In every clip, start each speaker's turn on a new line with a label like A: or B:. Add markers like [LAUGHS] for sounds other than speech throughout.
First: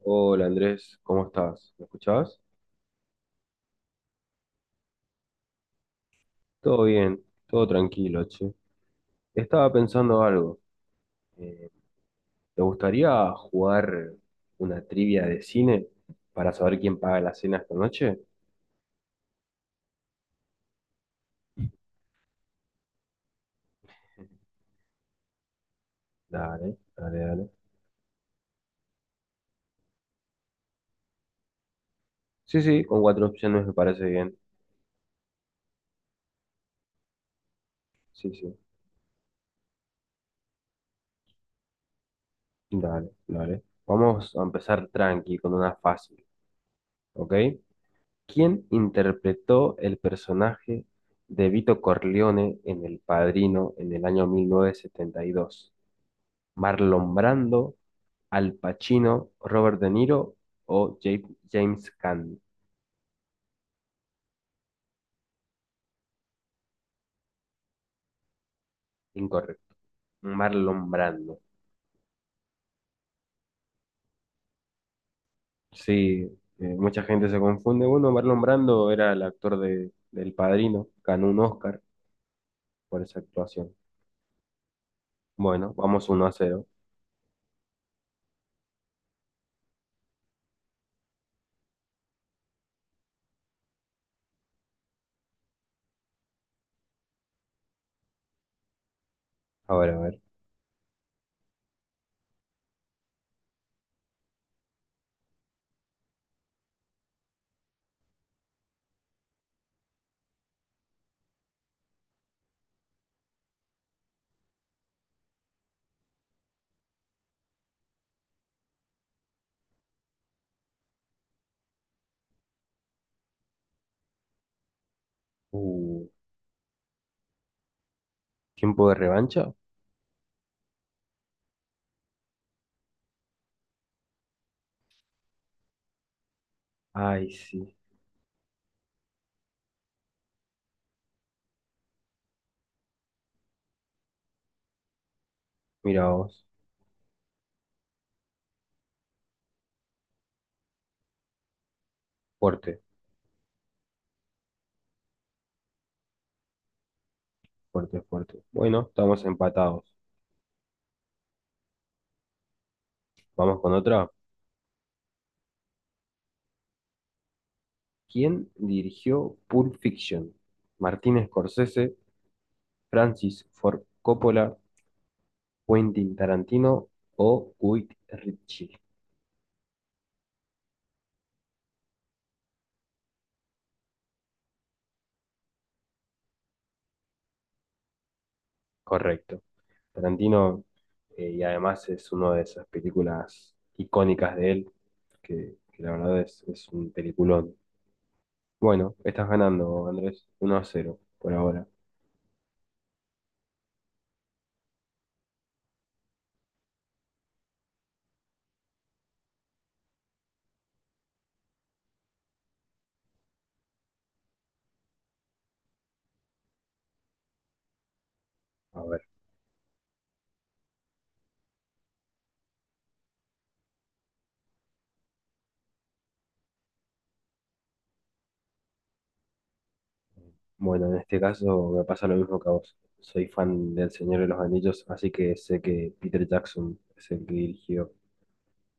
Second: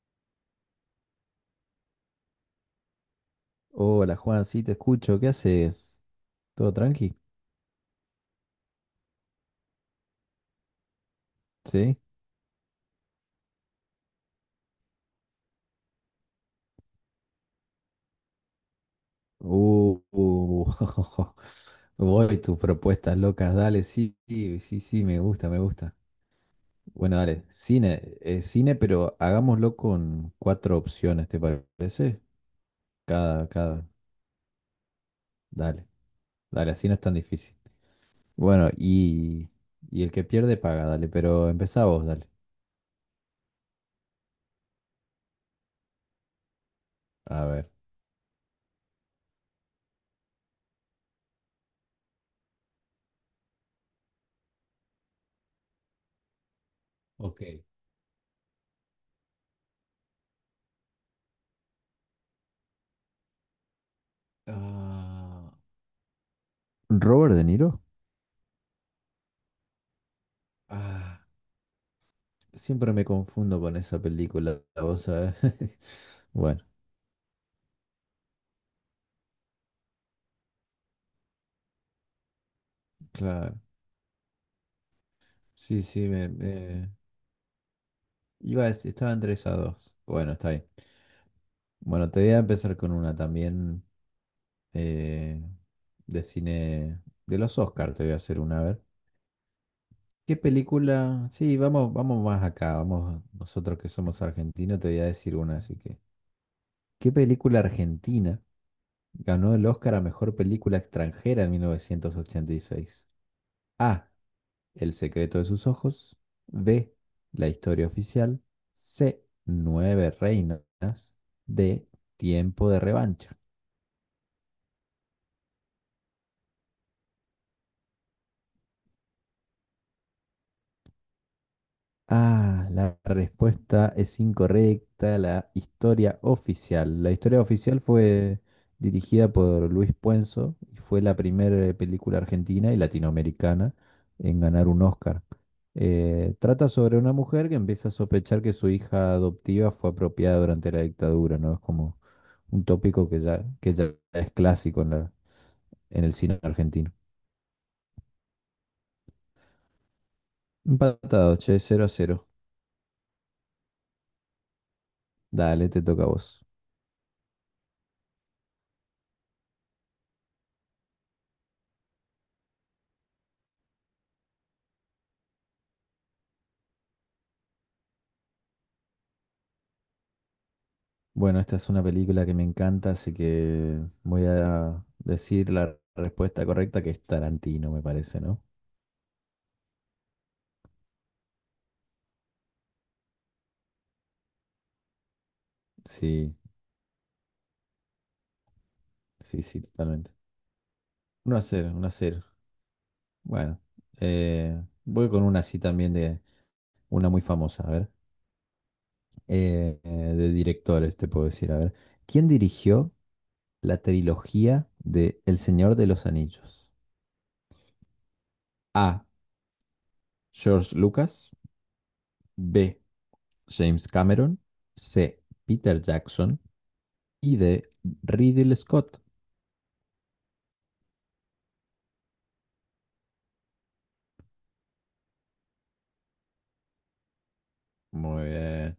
A: Hola Andrés, ¿cómo estás? ¿Me escuchás?
B: Hola Juan, sí te escucho, ¿qué haces? ¿Todo
A: Todo
B: tranqui?
A: bien, todo tranquilo, che. Estaba pensando algo. Eh,
B: ¿Sí?
A: ¿Te gustaría jugar una trivia de cine para saber quién paga la cena esta noche?
B: Uh, uh, [LAUGHS] voy tus propuestas locas, dale, sí, sí, sí, sí, me gusta, me gusta.
A: Dale,
B: Bueno,
A: dale,
B: dale,
A: dale.
B: cine, pero hagámoslo con cuatro opciones, ¿te parece?
A: Sí, sí, con cuatro
B: Cada,
A: opciones me
B: cada,
A: parece bien.
B: dale, dale, así no es tan difícil.
A: Sí, sí,
B: Bueno, y el que pierde paga, dale, pero empezá vos, dale.
A: dale, dale. Vamos a empezar tranqui con una fácil, ¿ok?
B: A ver.
A: ¿Quién interpretó el personaje de Vito Corleone en El Padrino en el año 1972? Marlon
B: Ok.
A: Brando, Al Pacino, Robert De Niro o James Caan.
B: Ah, ¿Robert De Niro?
A: Incorrecto. Marlon
B: Ah,
A: Brando.
B: siempre me confundo con esa película, vos sabés.
A: Sí,
B: [LAUGHS] Bueno,
A: mucha gente se confunde. Bueno, Marlon Brando era el actor de, del Padrino. Ganó un Oscar por esa
B: claro.
A: actuación. Bueno,
B: Sí,
A: vamos
B: sí,
A: uno a cero.
B: iba a decir, estaba entre esas dos. Bueno, está bien. Bueno, te voy a empezar con una también, eh, de cine de los Oscars, te voy a hacer una, a ver.
A: A ver, a ver.
B: ¿Qué película? Sí, vamos, vamos más acá, vamos, nosotros que somos argentinos, te voy a decir una, así que. ¿Qué película argentina ganó el Oscar a mejor película extranjera en 1986? A. El secreto de sus ojos. B. La historia oficial. C. Nueve reinas. D. Tiempo de revancha.
A: Uh, ¿Tiempo de revancha?
B: Ah, la respuesta es incorrecta. La historia oficial. La
A: Ay,
B: historia
A: sí.
B: oficial fue dirigida por Luis Puenzo y fue la primera película argentina y latinoamericana en ganar un Oscar.
A: Mira vos.
B: Trata sobre una mujer que empieza a sospechar que su hija adoptiva fue apropiada durante la dictadura, ¿no? Es como un
A: Fuerte,
B: tópico que ya es clásico en el cine argentino.
A: fuerte, fuerte. Bueno, estamos empatados.
B: Empatado, che, 0-0.
A: Vamos con otra.
B: Dale, te toca a vos.
A: ¿Quién dirigió Pulp Fiction? ¿Martin Scorsese, Francis Ford Coppola, Quentin Tarantino o Guy Ritchie?
B: Bueno, esta es una película que me encanta, así que voy a decir la respuesta correcta, que es Tarantino, me parece, ¿no?
A: Correcto. Tarantino, y además es una de esas películas icónicas de él, que la verdad
B: Sí,
A: es un peliculón. Bueno, estás
B: sí, sí,
A: ganando,
B: totalmente.
A: Andrés, uno a cero por
B: 1 a
A: ahora.
B: 0, 1 a 0. Bueno, voy con una así también de una muy famosa, a ver. Eh, eh, de directores, te puedo decir, a ver. ¿Quién dirigió la trilogía de El Señor de los Anillos?
A: A ver,
B: A. George Lucas. B. James Cameron. C. Peter Jackson. Y de Ridley Scott.
A: bueno, en este caso me pasa lo mismo que a vos. Soy fan del Señor de los Anillos, así que sé que Peter Jackson es el que dirigió.
B: Muy bien.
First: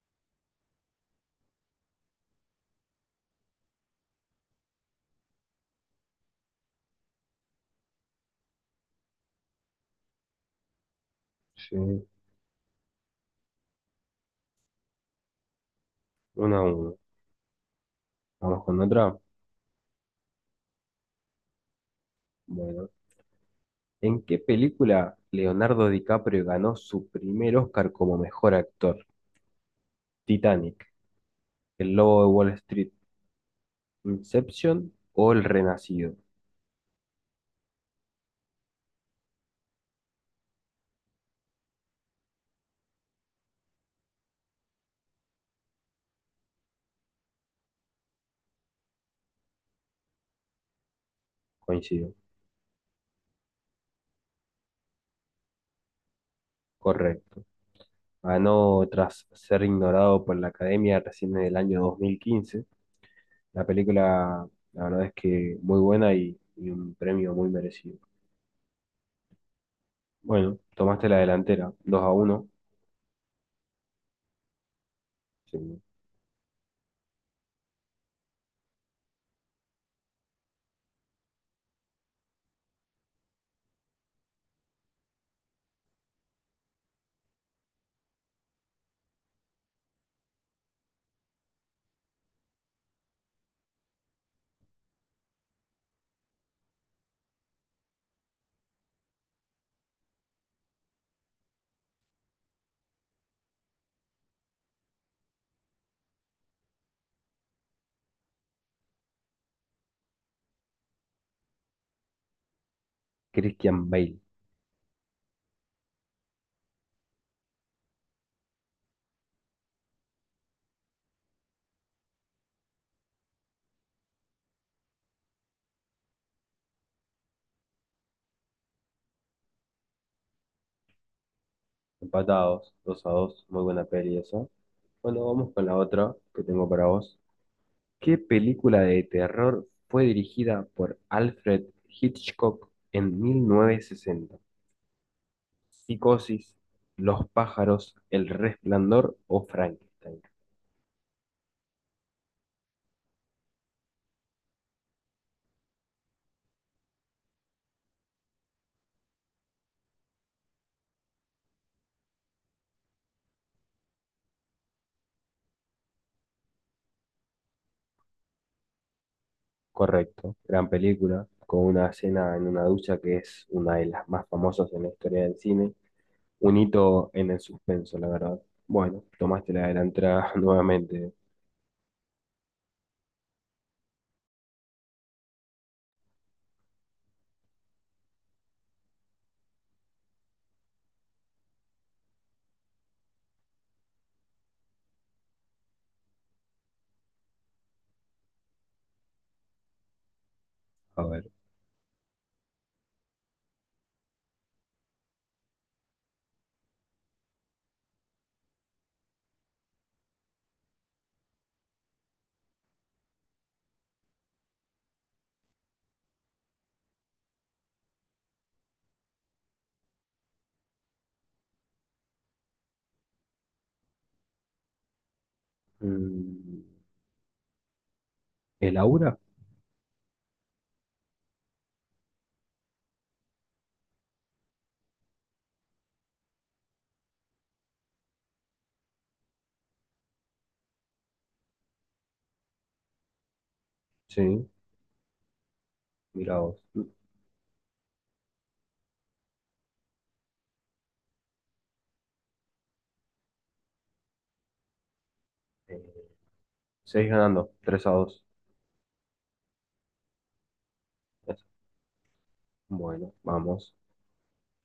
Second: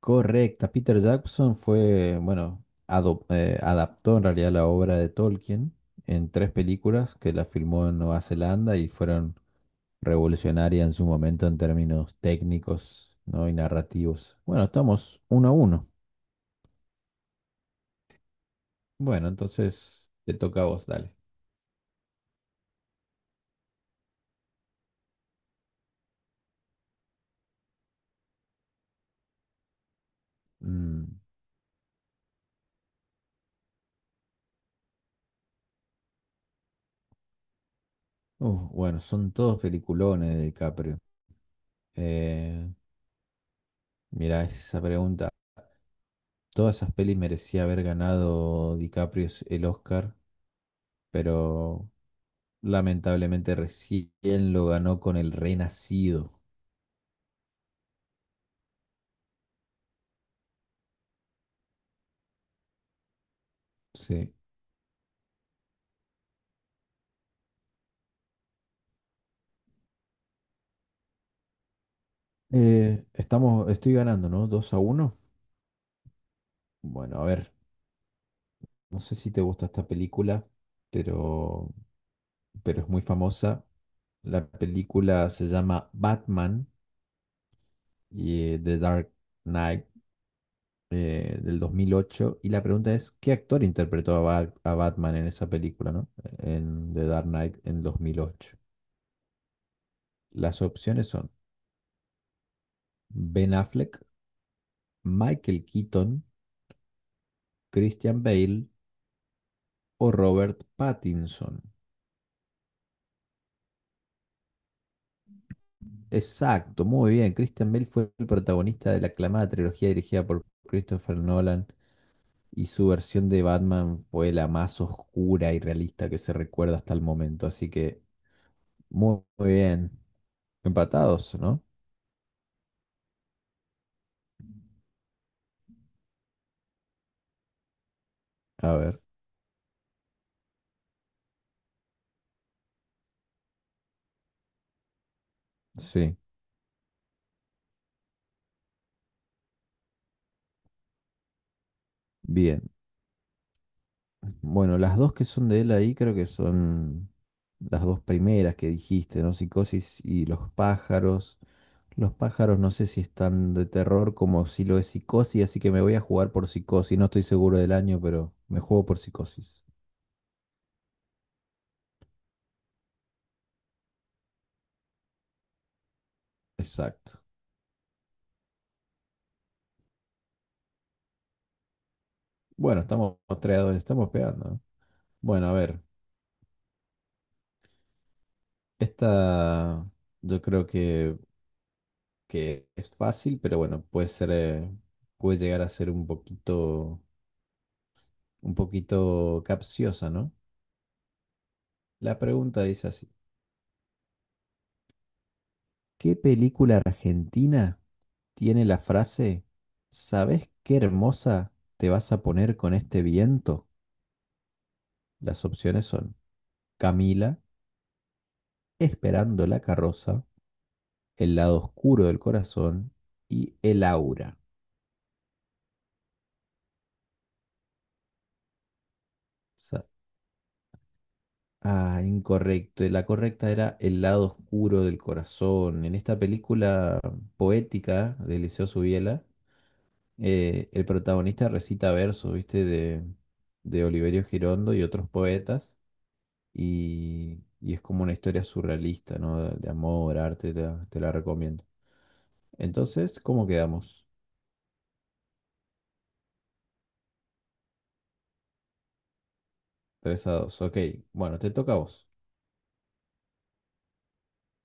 B: Correcta. Peter Jackson fue, bueno, adaptó en realidad la obra de Tolkien en tres películas que la filmó en Nueva Zelanda y fueron revolucionarias en su momento en
A: Sí,
B: términos técnicos, ¿no?, y narrativos. Bueno, estamos 1-1.
A: una a uno. Vamos con otra.
B: Bueno, entonces te toca a vos, dale.
A: Bueno, ¿en qué película Leonardo DiCaprio ganó su primer Oscar como mejor actor? Titanic,
B: Mm.
A: El Lobo de Wall Street, Inception o El Renacido.
B: Uf, bueno, son todos peliculones de DiCaprio. Eh, Mira, esa pregunta todas esas pelis merecía haber ganado DiCaprio el Oscar, pero
A: Coincido.
B: lamentablemente recién lo ganó con El Renacido.
A: Correcto. Ganó tras ser ignorado por la Academia recién en el año 2015. La
B: Sí.
A: película, la verdad es que muy buena y un premio muy merecido. Bueno, tomaste la delantera, 2 a uno.
B: Estoy ganando, ¿no? 2-1.
A: Sí.
B: Bueno, a ver, no sé si te gusta esta película, pero, pero es muy famosa. La película se llama Batman y The Dark Knight, del 2008. Y la pregunta es, ¿qué actor interpretó a Batman en esa película, ¿no? En The Dark Knight, en 2008. Las opciones son Ben Affleck, Michael Keaton, Christian Bale o Robert Pattinson.
A: Christian Bale.
B: Exacto, muy bien. Christian Bale fue el protagonista de la aclamada trilogía dirigida por Christopher Nolan, y su versión de Batman fue la más oscura y realista que se recuerda hasta el momento. Así que muy, muy bien. Empatados, ¿no?
A: Empatados, 2 a 2. Muy buena peli esa. Bueno, vamos con la otra que tengo para vos. ¿Qué
B: A
A: película
B: ver.
A: de terror fue dirigida por Alfred Hitchcock en 1960?
B: Sí,
A: ¿Psicosis, Los pájaros, El resplandor o Frankenstein?
B: bien. Bueno, las dos que son de él ahí creo que son las dos primeras que dijiste, ¿no? Psicosis y Los pájaros. Los pájaros no sé si están de terror como si lo es Psicosis, así que me voy a jugar por Psicosis. No estoy seguro del año, pero me juego por Psicosis.
A: Correcto, gran película, con una escena en una ducha que es una de las más famosas en la historia del cine. Un hito
B: Exacto.
A: en el suspenso, la verdad. Bueno, tomaste la delantera [LAUGHS] nuevamente.
B: Bueno, estamos tres, estamos pegando, ¿no? Bueno, a ver, esta yo creo que es fácil, pero bueno, puede ser, puede llegar a ser un poquito capciosa, ¿no?
A: A ver.
B: La pregunta dice así: ¿qué película argentina tiene la frase, ¿sabés qué hermosa te vas a poner con este viento? Las opciones son Camila, Esperando la carroza, El lado oscuro del corazón y El aura.
A: Mm, ¿El Aura?
B: Sa- Ah, incorrecto. La correcta era El lado oscuro del corazón. En esta película poética de Eliseo Subiela, el protagonista recita versos, ¿viste? De Oliverio
A: Sí,
B: Girondo y otros poetas,
A: mira vos.
B: y es como una historia surrealista, ¿no? De amor, arte, te la recomiendo. Entonces, ¿cómo quedamos?
A: Eh, seis ganando, 3 a 2.
B: 3-2, ok. Bueno, te toca a vos.
A: Bueno, vamos.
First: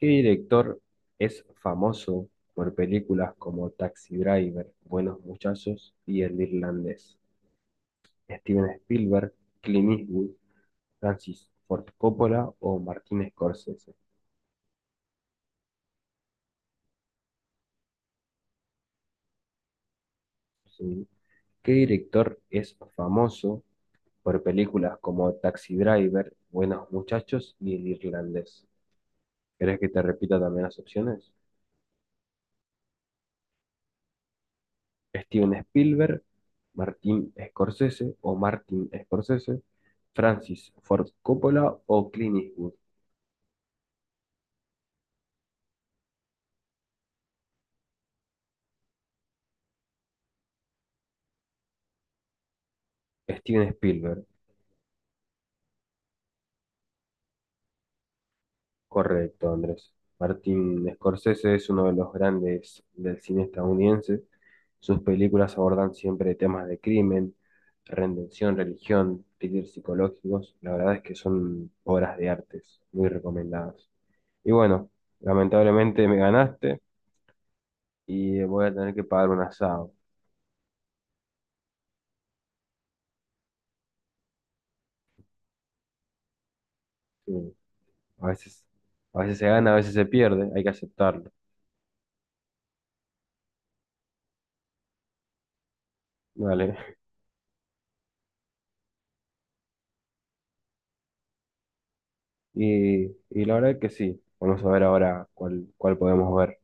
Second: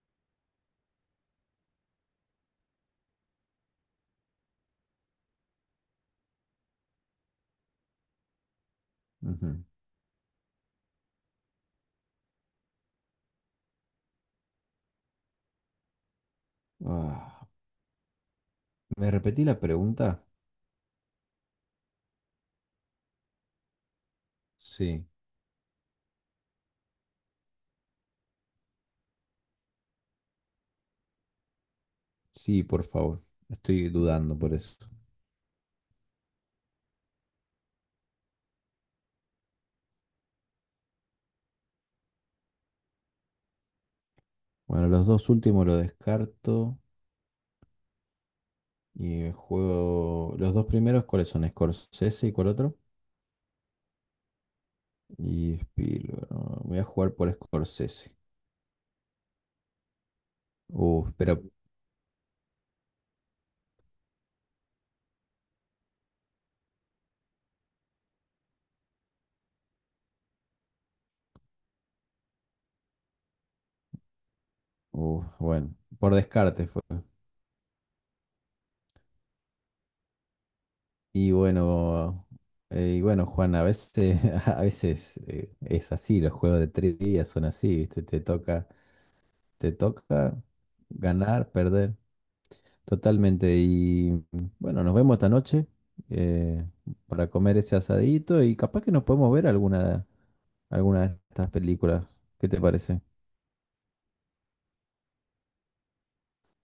A: ¿Qué director es famoso por películas como Taxi Driver, Buenos Muchachos y El Irlandés? ¿Steven Spielberg,
B: Ujú.
A: Clint Eastwood, Francis Ford Coppola o Martin Scorsese?
B: Ah, ¿me repetí la pregunta?
A: Sí. ¿Qué director es famoso por películas
B: Sí,
A: como Taxi Driver, Buenos Muchachos y El Irlandés? ¿Querés que te repita también las opciones?
B: sí, por favor. Estoy dudando por eso.
A: Steven Spielberg, Martin Scorsese o Martin Scorsese, Francis Ford Coppola o Clint Eastwood.
B: Bueno, los dos últimos los descarto. Y juego. Los dos primeros, ¿cuáles son? Scorsese y ¿cuál otro?
A: Steven Spielberg,
B: Y Spielberg. Voy a jugar por Scorsese.
A: correcto, Andrés. Martin
B: Uf, pero
A: Scorsese es uno de los grandes del cine estadounidense. Sus películas abordan siempre temas de crimen, redención, religión, thrillers psicológicos. La verdad es que son obras de artes muy recomendadas. Y bueno,
B: uf, bueno,
A: lamentablemente
B: por
A: me
B: descarte
A: ganaste
B: fue.
A: y voy a tener que pagar un asado.
B: Y bueno, Juan, a veces, [LAUGHS] a veces es así, los juegos de trivia son
A: Sí.
B: así, ¿viste? Te
A: A veces,
B: toca,
A: a veces se
B: te
A: gana, a veces se
B: toca
A: pierde, hay que aceptarlo.
B: ganar, perder. Totalmente. Y bueno, nos vemos esta noche, eh,
A: Vale. [LAUGHS]
B: para comer ese asadito y capaz que nos podemos ver alguna de estas películas. ¿Qué te parece?
A: Y, y la verdad es que sí. Vamos a ver ahora cuál, cuál podemos ver.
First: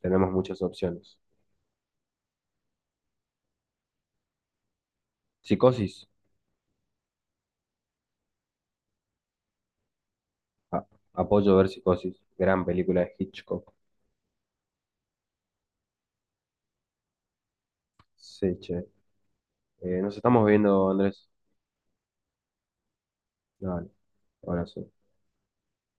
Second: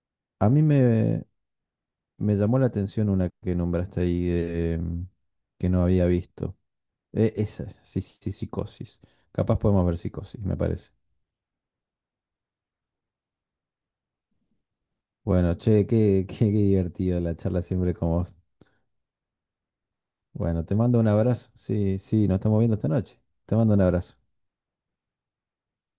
A: Tenemos
B: A
A: muchas
B: mí
A: opciones.
B: me, Me llamó la atención una que nombraste ahí que no había
A: Psicosis.
B: visto. Esa, sí, sí, Psicosis. Capaz podemos ver Psicosis, me
A: A-
B: parece.
A: apoyo ver Psicosis. Gran película de Hitchcock.
B: Bueno, che, qué, [LAUGHS] qué divertido la charla siempre con vos.
A: Sí, che. Nos estamos
B: Bueno, te
A: viendo,
B: mando un
A: Andrés.
B: abrazo. Sí, sí, nos estamos viendo esta noche. Te mando un
A: Dale.
B: abrazo.
A: Abrazo.